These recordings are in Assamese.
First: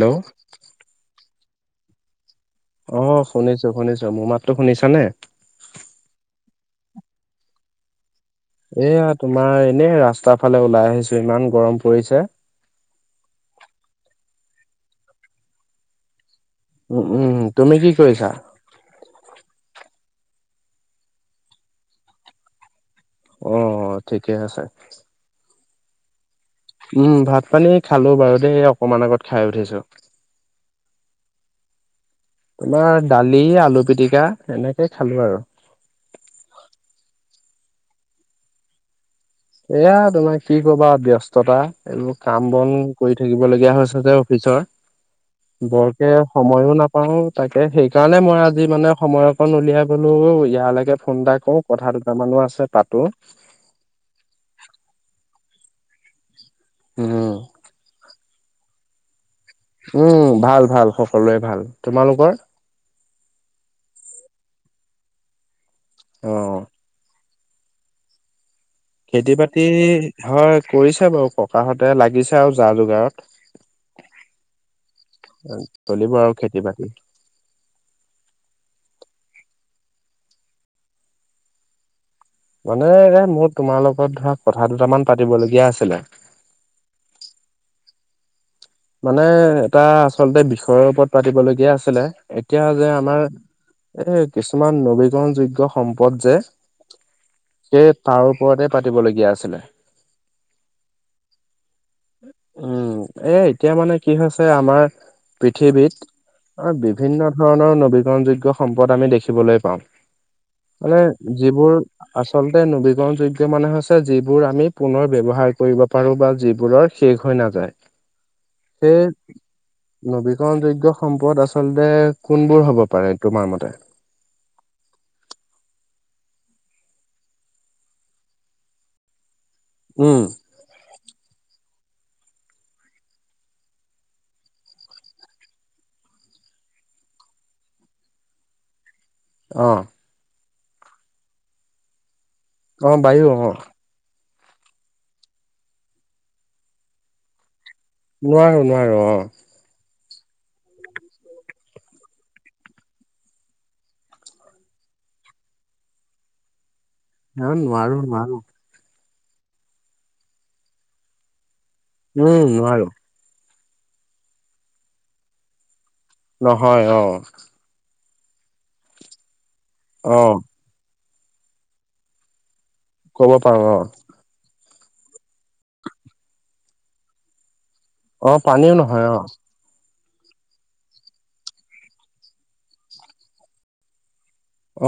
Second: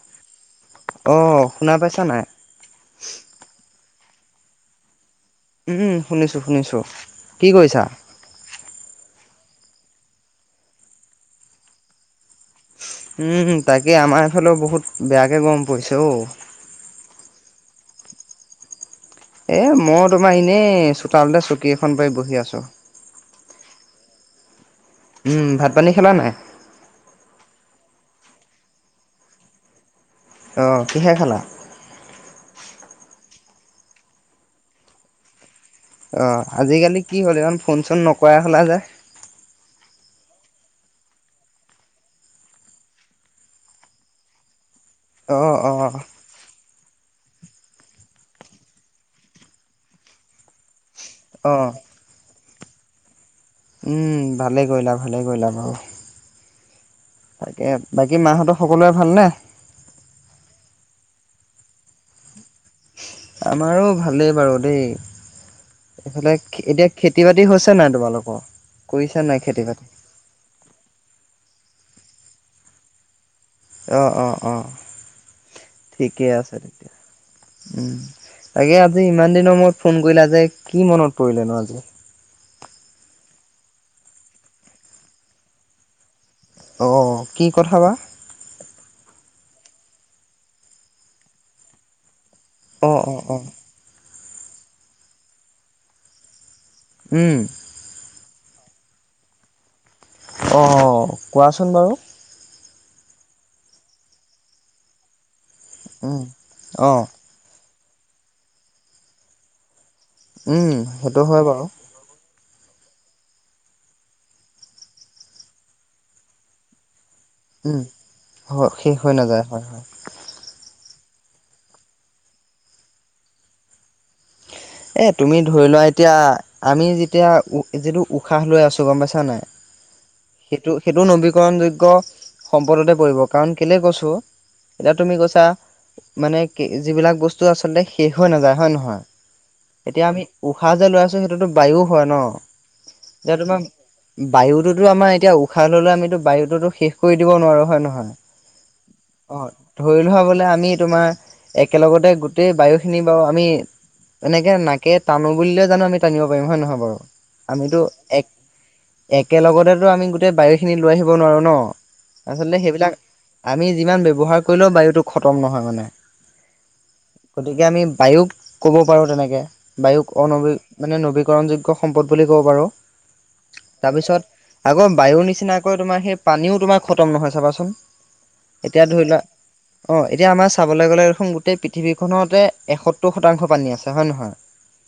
হেল্ল' অ শুনা পাইছা নাই। অ শুনিছো শুনিছো মোৰ মাততো শুনিছা নে। উম শুনিছো শুনিছো কি কৰিছা? এয়া তোমাৰ এনে ৰাস্তাৰ ফালে ওলাই আহিছো ইমান গৰম পৰিছে। উম তাকে আমাৰ এইফালেও বহুত বেয়াকে গৰম পৰিছে অঔ। উম উম তুমি কি কৰিছা? এ মই তোমাৰ এনেই চোতালতে চকী এখন লৈ বহি আছো অ অ ঠিকে আছে। উম ভাত পানী খালা নাই? উম ভাত পানী খালো বাৰু দেই অকমান আগত খাই উঠিছো। অঁ কিহে খালা? তোমাৰ দালি, আলু পিটিকা, এনেকে খালো আৰু অ আজিকালি কি হ'ল ইমান ফোন চোন নকৰাই হলা যে। এয়া তোমাৰ কি কবা ব্যস্ততা এইবোৰ কাম বন কৰি থাকিব লগীয়া হৈছে যে অফিচ অ পি অ বৰকে সময়ো নাপ। পাও তাকে সেইকাৰণে মই আজি মানে সময় অকণ উলিয়াই বলো ইয়ালৈকে। ফোন এটা অ কৰোঁ কথা দুটামানো আছে পাতো উম ভালে কৰিলা ভালে কৰিলা বাৰু উম তাকে ব। বাকি মাহঁতৰ সকলোৰে ভালনে? উম ভাল ভাল সকলোৱে ভাল তোমালোকৰ। আমাৰো ভালেই বাৰু দেই অ এইফালে এতিয়া খেতি খেতি বাতি হৈছে নাই তোমালোকৰ। খেতি বাতি হয় কৰিছে বাৰু ককাহতে লাগিছে আৰু যা যোগাৰত। অঁ অ অঁ। চলিব ঠিকে আৰু আছে খেতি বাতি তেতিয়া উম তাকে। আজি ইমান দিনৰ মূৰত ফোন কৰিলা যে কি মনত পৰিলে ন আজি। মানে এ মোৰ তোমাৰ লগত ধৰা কথা দুটামান পাতিবলগীয়া আছিলে। অঁ কি কথা বা। মানে এটা আচলতে বিষয়ৰ ওপৰত পাতিবলগীয়া আছিলে। এতিয়া যে অ', অ', অ', আমাৰ এই কিছুমান নবীকৰণ যোগ্য সম্পদ যে উম। সেই তাৰ ওপৰতে পাতিবলগীয়া আছিলে। অঁ কোৱাচোন বাৰু উম এ এতিয়া মানে কি হৈছে আমাৰ পৃথিৱীত উম, অ', বিভিন্ন ধৰণৰ নৱীকৰণ যোগ্য সম্পদ আমি দেখিবলৈ পাওঁ। উম, মানে সেইটো হয় বাৰু। যিবোৰ আচল তে নবীকৰণযোগ্য মানে হৈছে যিবোৰ আমি পুনৰ ব্যৱহাৰ কৰিব পাৰোঁ বা যিবোৰৰ শেষ হৈ নাযায় উম, হয় শেষ সেইয় হৈ নাযায় হয়, হয়। নবীকৰণযোগ্য। সম্পদ আচলতে কোনবোৰ হ'ব পাৰে তোমাৰ মতে? এ তুমি ধৰি লোৱা এতিয়া আমি যেতিয়া উ যিটো উশাহ লৈ আছো গম পাইছা নাই। উম। সেইটো সেইটো নবীকৰণযোগ্য। সম্পদতে পৰিব কাৰণ কেলে কৈছোঁ এতিয়া তুমি কৈছা মানে কি যিবিলাক বস্তু আচলতে শেষ হৈ নাযায় হয়ে নহয়। অ', এতিয়া আমি উশাহ যে লৈ আছো সেইটোতো বায়ু, হয় ন অ বায়ু, অ বায়ুততো আমাৰ এতিয়া উশাহ ললে আমিতো বায়ুতো শেষ কৰি দিব নোৱাৰো হয় নহয়। নোৱাৰো নোৱাৰো অ। ধৰি লোৱা বলে আমি তোমাৰ একেলগতে গোটেই বায়ুখিনি বাৰু আমি। এনেকে নাকে টানো বুলিলে জানো আমি টানিব পাৰিম জানো হয় নে নহয় বাৰু আমিতো নোৱাৰো এক নোৱাৰো। একেলগতেতো আমি গোটেই বাৰীখিনি লৈ আহিব নোৱাৰোঁ ন উম, আচলতে নোৱাৰো সেইবিলাক আমি যিমান ব্যৱহাৰ কৰিলেও বায়ুতো, খতম নহয় মানে নহয় অ গতিকে আমি বায়ুক ক'ব পাৰোঁ তেনেকৈ বায়ুক অ', অনবী মানে নৱীকৰণযোগ্য সম্পদ বুলি ক'ব পাৰোঁ। কব পাৰো। তাৰপিছত আকৌ বায়ুৰ নিচিনাকৈ তোমাৰ সেই পানীও তোমাৰ খতম নহয় চাবাচোন- অ পানীও এতিয়া ধৰি নহয় লোৱা অ অ এতিয়া আমাৰ চাবলৈ গ'লে দেখোন গোটেই পৃথিৱীখনতে এসত্তৰ শতাংশ পানী আছে হয় নে নহয়।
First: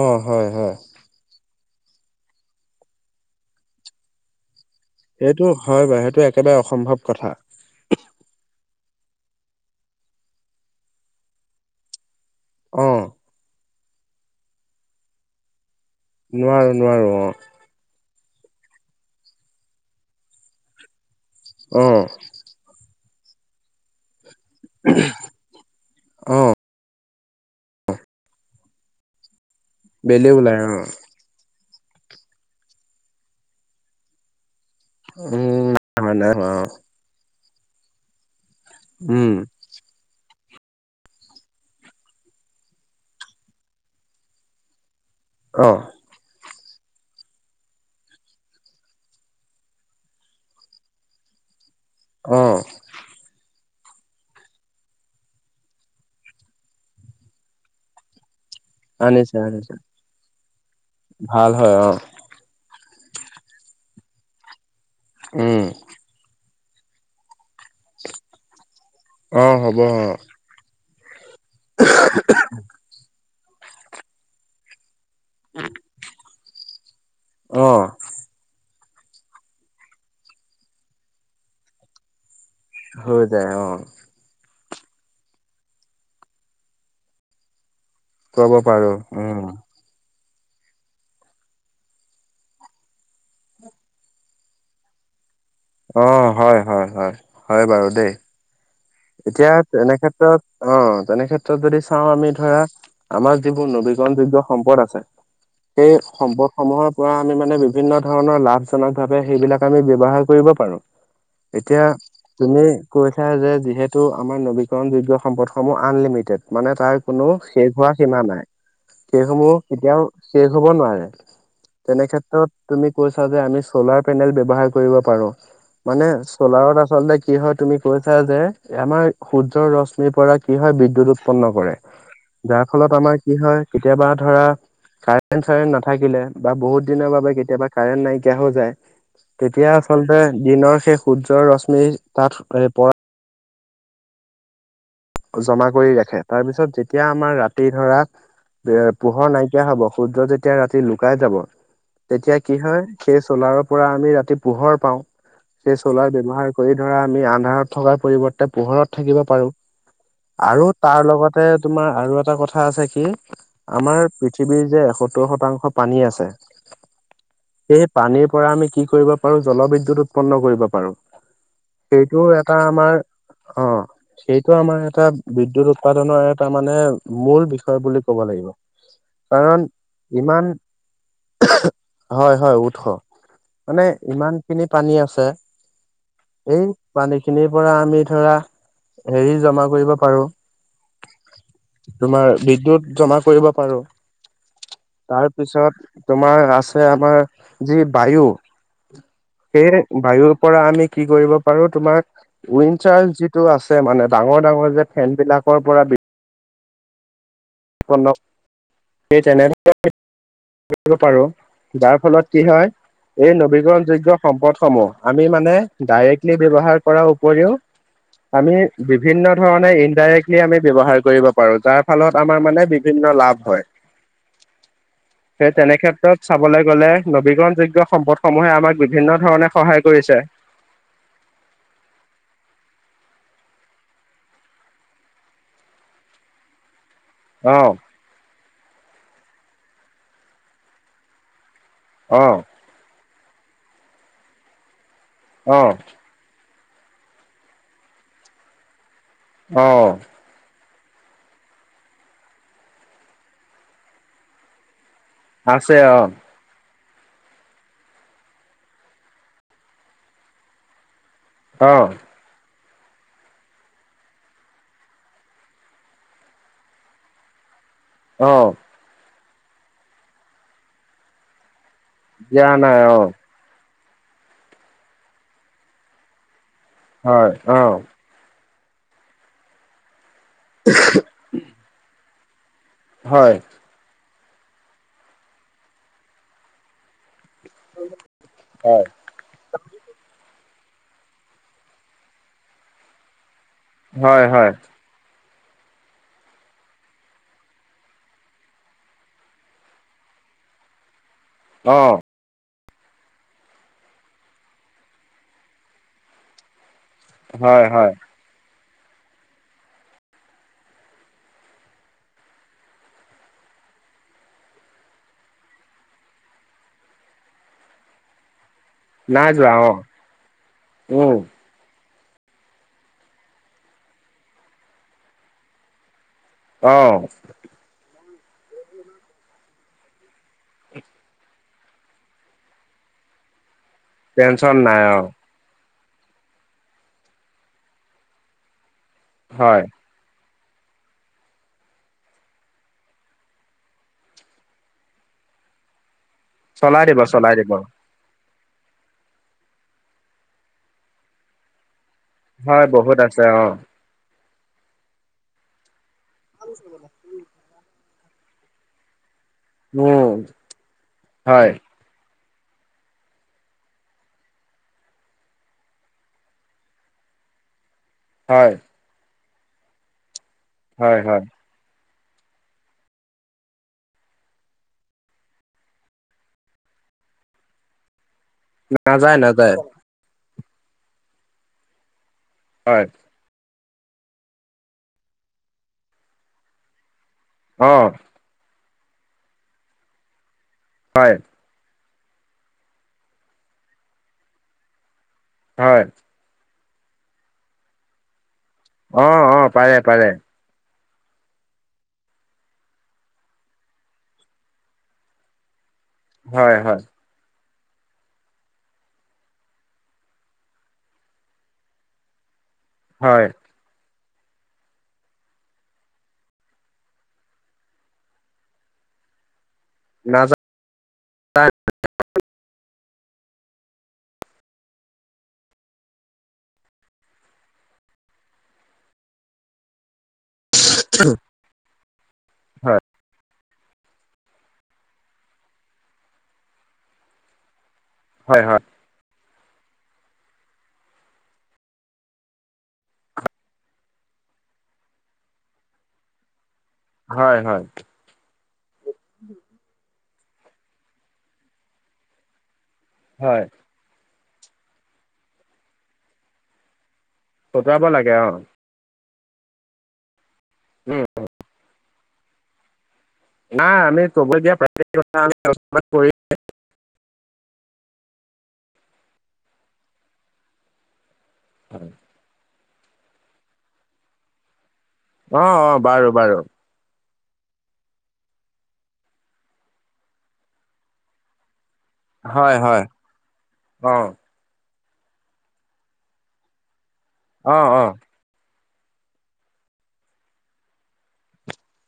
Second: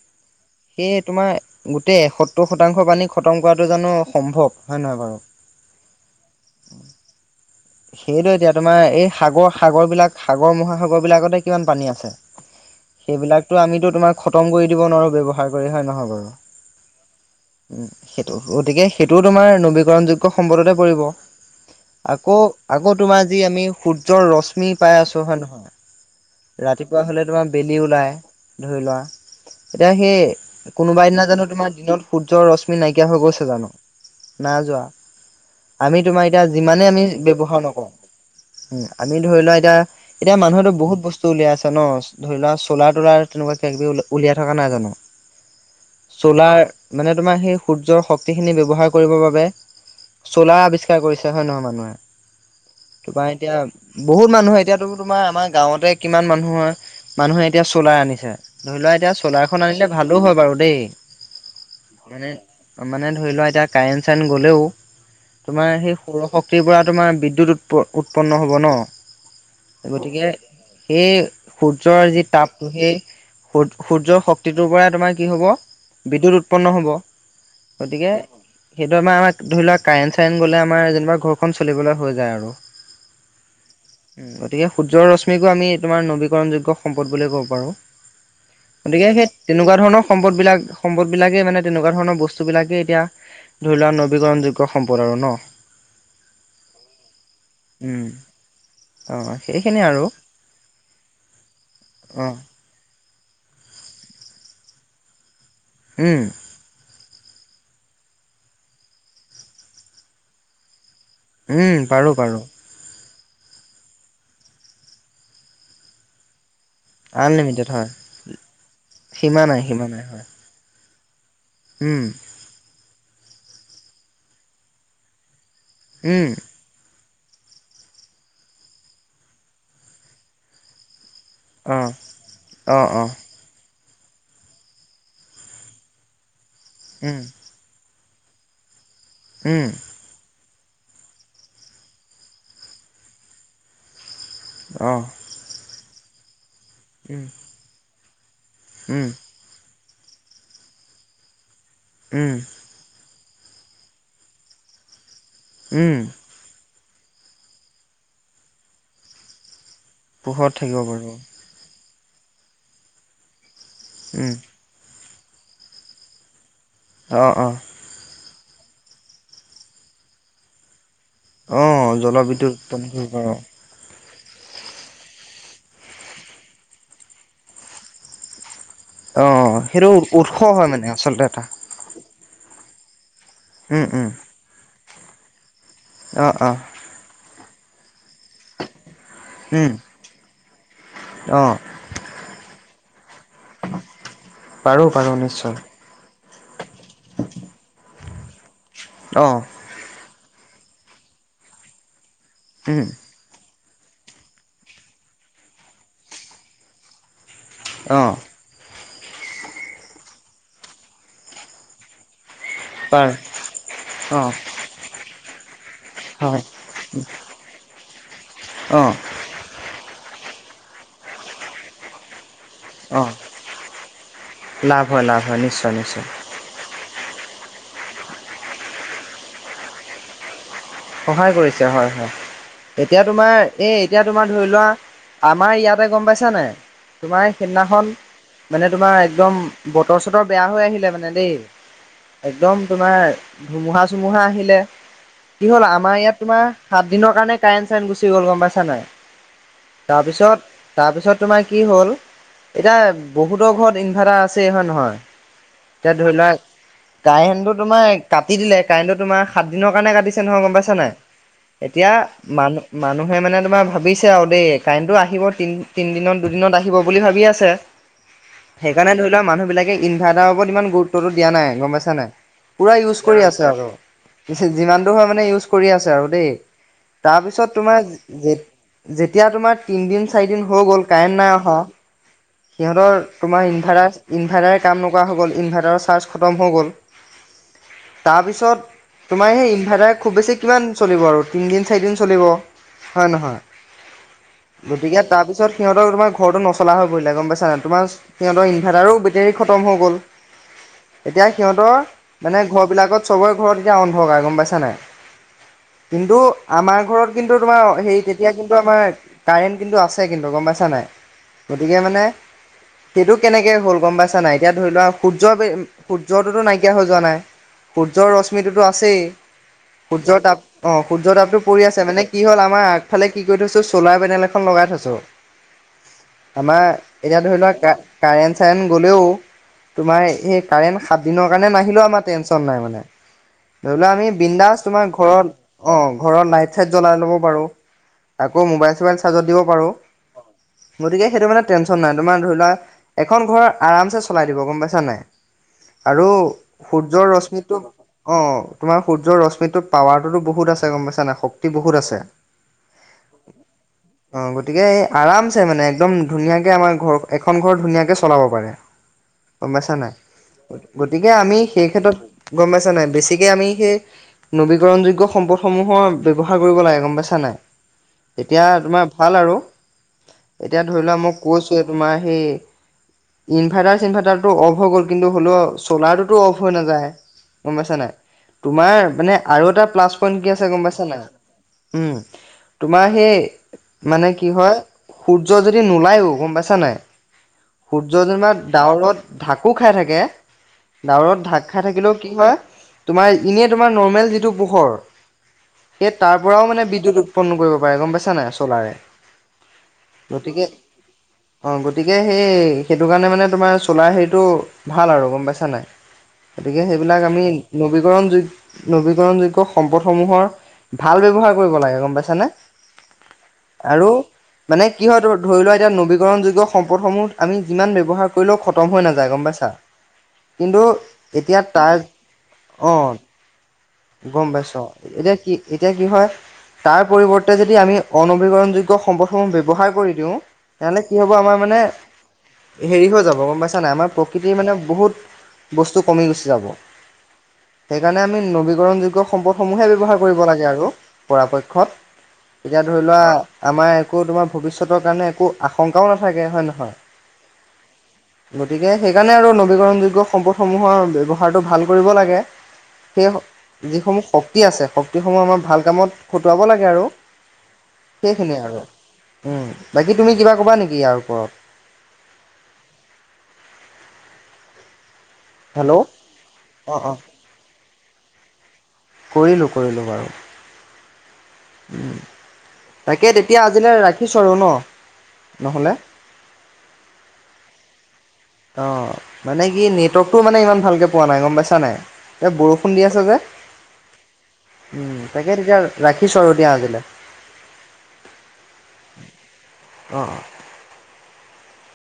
অহ হয় হয় সেয়ে তোমাৰ গোটেই সত্তৰ শতাংশ পানী খতম কৰাটো জানো সম্ভৱ হয় নহয় বাৰু সেইটো হয় বাৰু সেইটো একেবাৰে অসম্ভৱ কথা সেইটোৱে এতিয়া তোমাৰ এই সাগৰ সাগৰ বিলাক সাগৰ মহাসাগৰ বিলাকতে কিমান পানী আছে। অ', সেইবিলাকতো আমিতো তোমাক খতম কৰি দিব নোৱাৰো ব ব্যৱহাৰ কৰি হয় নে নহয়। বাৰু নোৱাৰো নোৱাৰো অহ সেইটো গতিকে সেইটোও তোমাৰ নবীকৰণ যোগ্য সম্পদতে পৰিব অ', আকৌ আকৌ- তোমাৰ যি আমি সূৰ্যৰ, ৰশ্মি পাই আছো হয়ে নহয়। অ', ৰাতিপুৱা হলে তোমাৰ বেলি ওলাই ধৰি লোৱা এতিয়া সেই বেলি ওলাই অ'। কোনোবা দিনা জানো তোমাৰ- দিনত সূৰ্যৰ, ৰশ্মি নাইকিয়া হৈ গৈছে জানো না যোৱা। উম, আমি হোৱা তোমাৰ নাই হোৱা এতিয়া অ', যিমানে আমি ব্যৱহাৰ নকৰো। উম আমি উম, ধৰি লোৱা এতিয়া এতিয়া মানুহেতো বহুত বস্তু উলিয়াই আছে ন ধৰি লোৱা চ'লাৰ তলাৰ তেনেকুৱা কিবি উলিয়াই থকা নাই জানো অহ তোলাৰ মানে তোমাৰ সেই সূৰ্যৰ শক্তিখিনি ব্যৱহাৰ কৰিবৰ বাবে- চলাৰ আৱিষ্কাৰ কৰিছে হয় নহয় মানুহে অ', তোমাৰ এতিয়া বহুত মানুহে এতিয়াতো তোমাৰ আমাৰ গাঁৱতে কিমান মানুহৰ মানুহে এতিয়া চলাৰ আনিছে। ধৰি লোৱা এতিয়া আনিছে চলাৰখন আনিছে আনিলে ভালো হয় বাৰু দেই ভাল হয় অ', মানে ধৰি লোৱা এতিয়া কাৰেণ্ট চাৰেণ্ট গ'লেও উম, তোমাৰ সেই সৰশ- শক্তিৰ পৰা তোমাৰ বিদ্যুৎ উৎপ উৎপন্ন হ'ব ন অ হ'ব অ গতিকে সেই সূৰ্যৰ যি তাপটো সেই সূৰ্যৰ শক্তিটোৰ পৰা তোমাৰ কি হ'ব বিদ্যুৎ উৎপন্ন হ'ব অ', গতিকে সেইটো আমাৰ আমাক ধৰি লোৱা কাৰেন চাইন গ'লে আমাৰ যেনিবা ঘৰখন চলিবলৈ হৈ যায়। আৰু হৈ যায়। অ গতিকে সূৰ্যৰ ৰশ্মিকো আমি তোমাৰ নবীকৰণযোগ্য সম্পদ বুলি কব পাৰোঁ। ক'ব পাৰো গতিকে সেই উম, তেনেকুৱা ধৰণৰ সম্পদ বিলাক সম্পদ বিলাকে মানে তেনেকুৱা ধৰণৰ বস্তু বিলাকে এতিয়া। ধৰি লোৱা নবীকৰণযোগ্য সম্পদ আৰু ন। অ', হয়, হয়, হয়, হয় বাৰু উম দেই। অ' এতিয়া সেইখিনিয়ে আৰু তেনেক্ষেত্ৰত, অ', তেনেক্ষেত্ৰত যদি চাওঁ আমি অ' ধৰা আমাৰ যিবোৰ নবিকৰণ যোগ্য সম্পদ আছে, সেই উম সম্পদ সমূহৰ পৰা আমি মানে বিভিন্ন ধৰণৰ লাভজনক ভাৱে সেইবিলাক আমি ব্যৱহাৰ কৰিব পাৰোঁ। উম এতিয়া পাৰোঁ পাৰোঁ তুমি কৈছ যে যিহেতু আমাৰ নবিকৰণ যোগ্য সম্পদসমূহ আনলিমিটেড মানে তাৰ কোনো আনলিমিটেড শেষ হয় হোৱা সীমা নাই, সীমা শেষসমূহ নাই সীমা নাই কেতিয়াও হয় শেষ হব নোৱাৰে। উম তেনে ক্ষেত্ৰত তুমি কৈছা যে আমি চলাৰ পেনেল ব্যৱহাৰ কৰিব পাৰোঁ। মানে উম চলাৰত আচলতে কি হয় তুমি কৈছা যে আমাৰ সূৰ্যৰ ৰশ্মিৰ পৰা কি হয় বিদ্যুৎ উৎপন্ন কৰে, অ' যাৰ অ' ফলত অ' আমাৰ কি হয়। কেতিয়াবা ধৰা কাৰেণ্ট-চাৰেণ্ট নাথাকিলে বা বহুত দিনৰ উম বাবে কেতিয়াবা কাৰেণ্ট নাইকিয় তেতিয়া হৈ যায়। উম তেতিয়া আচলতে দিনৰ সেই সূৰ্যৰ ৰশ্মি তাত পৰা অ' জমা কৰি ৰাখে, তাৰপিছত যেতিয়া উম আমাৰ ৰাতি ধৰা তেতিয়া উম পোহৰ নাইকিয়া হব, সূৰ্য যেতিয়া ৰাতি লুকাই যাব, উম তেতিয়া কি হয় সেই চলাৰৰ পৰা আমি ৰাতি পোহৰ পাওঁ, সেই উম চ'লাৰ ব্যৱহাৰ কৰি ধৰা আমি আন্ধাৰত থকাৰ পৰিৱৰ্তে পোহৰত থাকিব পাৰোঁ। পোহৰত আৰু থাকিব তাৰ পাৰোঁ লগতে তোমাৰ আৰু এটা কথা আছে কি আমাৰ উম পৃথিৱীৰ যে এসত্তৰ শতাংশ পানী আছে অ' অ' সেই পানীৰ পৰা আমি কি কৰিব পাৰোঁ জলবিদ্যুত উৎপন্ন কৰিব পাৰোঁ। অ' সেইটো জলবিদ্যুৎ এটা উৎপন্ন আমাৰ কৰিব পাৰোঁ অ সেইটো আমাৰ এটা- বিদ্যৎ উৎপাদনৰ এটা মানে মূল বিষয় বুলি ক'ব লাগিব। অ', কাৰণ সেইটো উৎস ইমান হয় মানে আচলতে এটা। হয়, হয়, উৎস মানে উম উম ইমান খিনি পানী আছে। অ অ এই পানী খিনিৰ পৰা আমি ধৰা, হেৰি জমা উম কৰিব পাৰোঁ। অ তোমাৰ বিদ্যুৎ জমা কৰিব পাৰোঁ। পাৰো পাৰো নিশ্চয় তাৰপিছত তোমাৰ আছে আমাৰ যি বায়ু, অ সেই বায়ুৰ পৰা আমি কি কৰিব পাৰোঁ তোমাক উম উইচাৰ যিটো আছে মানে ডাঙৰ-ডাঙৰ যে ফেন বিলাকৰ পৰা বিপন্ন অ'। সেই তেনেধৰণৰ [inaudible] কৰিব পাৰোঁ, যাৰ ফলত কি পাৰ হয় এই নবীকৰণ যোগ্য অ সম্পদ সমূহ আমি মানে ডাইৰেক্টলি হয় ব্যৱহাৰ কৰাৰ উপৰিও আমি অ বিভিন্ন ধৰণে ইনডাইৰেক্টলি আমি ব্যৱহাৰ কৰিব পাৰোঁ, যাৰ ফলত আমাৰ মানে অ বিভিন্ন লাভ হয়। লাভ হয় লাভ হয় সেই নিশ্চয় তেনে নিশ্চয় কেত্ৰত চাবলৈ গ'লে নবীকৰণ যোগ্য সম্পদসমূহে আমাক বিভিন্ন ধৰণে সহায় কৰিছে। সহায় কৰিছে হয়, হয়। এতিয়া তোমাৰ এ এতিয়া তোমাৰ ধৰি লুৱা, আমাৰ ইয়াতে গম পাইছা নাই? তোমাৰ অ', সেইদিনাখন মানে তোমাৰ একদম বতৰ-চতৰ বেয়া হৈ আহিলে মানে দেই। অ', একদম তোমাৰ ধুমুহা-চুমুহা আহিলে। কি হ'ল অ', আমাৰ ইয়াত তোমাৰ সাত দিনৰ কাৰণে কাৰেণ্ট চাৰেণ্ট গুচি গ'ল গম পাইছা নাই? অ', তাৰপিছত তাৰপিছত তোমাৰ কি হ'ল এতিয়া বহুতৰ ঘৰত ইনভাৰ্টাৰ আছেই হয় নহয়? আছে এতিয়া অ'। ধৰি লোৱা কাৰেণ্টটো তোমাৰ কাটি দিলে, কাৰেণ্টটো তোমাৰ সাত দিনৰ কাৰণে কাটিছে নহয় গম পাইছা নাই? অ', এতিয়া মানুহ মানুহে মানে তোমাৰ ভাবিছে আৰু দেই কাৰেণ্টটো আহিব তি তিনিদিনত দুদিনত আহিব বুলি ভাবি আছে। অ'। সেইকাৰণে ধৰি লওক মানুহ বিলাকে ইনভাৰ্টাৰৰ ওপৰত ইমান গুৰুত্বতটো দিয়া নাই গম পাইছো দিয়া পোৰা নাই ইউজ অ', কৰি আছে আৰু, যিমান দূৰ হয় মানে ইউজ কৰি আছে আৰু দেই। হয়, তাৰপিছত তোমাৰ অ', যেতিয়া তোমাৰ তিন দিন। চাৰি দিন হৈ গ'ল কাৰেণ্ট নাই অহা সিহঁতৰ হয়, তোমাৰ ইনভাৰটাৰ। ইনভাৰ্টাৰে কাম নকৰা হৈ গ'ল ইনভাৰ্টাৰৰ চাৰ্জ খতম হৈ গ'ল। তাৰপিছত হয়, তোমাৰ সেই। ইনভাৰ্টাৰ খুব বেছি কিমান চলিব আৰু তিনিদিন চাৰিদিন চলিব হয় নহয়‌। হয় হয়। তাৰ পিছত সিহঁতৰ তোমাৰ ঘৰটো নচলা হৈ পৰিলে গম পাইছা তোমাৰ সিহঁতৰ ইনভাৰটাৰো বেটেৰী খতম হৈ গ'ল। [unintelligible] এতিয়া সিহঁতৰ অ'। মানে ঘৰ বিলাকত চবৰে ঘৰত এতিয়া অন্ধকাৰ গম পাই। বুজা কিন্তু আমাৰ ঘৰত কিন্তু হয়, তোমাৰ হয়, হেৰি তেতিয়া কি। কিন্তু আমাৰ কাৰেণ্ট কিন্তু আছে কিন্তু গম পাইছা নাই গতিকে মানে। সেইটো কেনেকে হ'ল গম পাইছা নাই এতিয়া ধৰি লোৱা সূৰ্যৰ সূৰ্যটোতো নাইকিয়া হৈ যোৱা নাই। সূৰ্যৰ ৰশ্মিটোতো আছেই নাই যোৱা অ', সূৰ্যৰ তাপ অ সূৰ্যৰ উম, তাপটো পৰি আছে মানে। কি হ'ল আমাৰ আগফালে কি কৰি থৈছোঁ চ'লাৰ পেনেল এখন লগাই থৈছোঁ। আমাৰ অ', এতিয়া ধৰি লোৱা কা কাৰেন চাৰেন গলেও তোমাৰ হৈ। কাৰেণ্ট সাত দিনৰ কাৰণে নাহিলেও আমাৰ টেনচন নাই মানে ধৰি লোৱা আমি। টেনচন বিন্দাস নাই তোমাৰ অ', ঘৰত। অঁ ঘৰৰ লাইট চাইট জ্বলাই ল'ব পাৰোঁ আকৌ মোবাইল চবাইল চাৰ্জত দিব হয়। পাৰোঁ। গতিকে সেইটো মানে টেনশচন নাই তোমাৰ ধৰি লোৱা এখন ঘৰ আৰামছে চলাই দিব গম পাইছা নাই। আৰু চলাই দিব, সূৰ্যৰ চলাই দিব, ৰশ্মিতটো অ। তোমাৰ সূৰ্যৰ ৰশ্মিতটোৰ পাৱাৰ তো বহুত আছে গম পাইছ নে শক্তি বহুত আছে। হয় বহুত আছে অ'। অ', গতিকে এই আৰামছে মানে একদম ধুনীয়াকে আমাৰ ঘৰ এখন ঘৰ ধুনীয়াকে চলাব পাৰে গম পাইছা নাই উম, গতিকে আমি হয়, সেই ক্ষেত্ৰত। গম পাইছা নাই বেছিকে আমি সেই। নবীকৰণ যোগ্য সম্পদসমূহৰ ব্য্য়ৱহাৰ কৰিব লাগে গম পাইছা নাই। এতিয়া হয়। তোমাৰ ভাল আৰু। এতিয়া ধৰি লোৱা হয় মই হয় কৈছোে তোমাৰ সেই। ইনভাৰ্টাৰ চিনভাৰ্টাৰটো অফ হৈ গ'ল কিন্তু হ'লেও চ'লাৰ টোতো অফ হৈ নাযায়। গম পাইছা নাই তোমাৰ নাযায় মানে আৰু নাযায়। এটা প্লাছ পইন্ট কি আছে গম পাইছা নাই উ। হয় তোমাৰ সেই মানে কি হয় সূৰ্য যদি নোলায়ও গম পাইছা নাই। অ সূৰ্য যেনিবা ডাৱৰত ঢাকো খাই থাকে হয় ডাৱৰত ঢাক খাই থাকিলেও। কি হয় তোমাৰ এনেই তোমাৰ নৰমেল যিটো পোহৰ। হয় উৎন্ন কৰিব পাৰে গম পাইচা নাই। চ'লাৰে অ অ পাৰে পাৰে। গতিকে অ গতিকে সেই সেইটো কাৰণে মানে তোমাৰ চোলা হেৰিতটো ভাল আৰু গম পাইছা নাই। হয় গতিকে হয় সেইবিলাক আমি নবী। নৱীকৰণ যোগ্য সম্পদসমূহৰ ভাল ব্যৱহাৰ কৰিব লাগে গম পাইছানে। হয় আৰু মানে কি হয় ধৰি লোৱা এতিয়া নবীকৰণ যোগ্য সম্পদসমূহ আমি যিমান ব্যৱহাৰ কৰিলেও খতম হৈ নাযায় গম পাইছা। নাযায় কিন্তু এতিয়া তাৰ অঁ। গম পাইছ এতিয়া কি এতিয়া কি হয়। তাৰ পৰিৱৰ্তে যদি আমি অনবীকৰণ যোগ্য সম্পদসমূহ ব্যৱহাৰ কৰি দিওঁ। তেনেহ'লে কি হ'ব আমাৰ মানে হয় হেৰি হৈ যাব গম পাইছা। ন আমাৰ প্ৰকৃতিৰ মানে বহুত বস্তু কমি গুচি যাব। সেইকাৰে আমি হয় নবী। হয় সম্পদসমূহে ব্যৱহাৰ কৰিব লাগে আৰু পৰাপক্ষত। এতিয়া ধৰি লোৱা আমাৰ একো তোমাৰ ভৱিষ্যতৰ কাৰণে একো আশংকাও নাথাকে হয় নে নহয়? হয় হয় গতিকে সেইকাৰণে আৰু নবীকৰণযোগ্য। সম্পদসমূহৰ ব্যৱহাৰটো ভাল কৰিব লাগে। সেই হয় যিসমূহ শক্তি আছে শক্তিসমূহ আমাৰ ভাল কামত খটুৱাব লাগে আৰু খটুৱাব লাগে অ সেইখিনিয়ে আৰু উম বাকী তুমি কিবা কবা নেকি ইয়াৰ উম ওপৰত নাই আমি চব দিয়া কথা হেল্ল' আলোচনা অ', কৰি অ', কৰিলোঁ কৰিলোঁ বাৰু তাকে তেতিয়া আজিলৈ ৰাখিছো আৰু ন অ অ নহ'লে। বাৰু বাৰু অ মানে কি নেটৱৰ্কটো মানে ইমান ভালকে পোৱা নাই গম পাইছা নাই এই হয় বৰষুণ হয় দি আছে যে অ উম তাকে তেতিয়া ৰাখিচো আৰু দিয়া আজিলে অ অ অ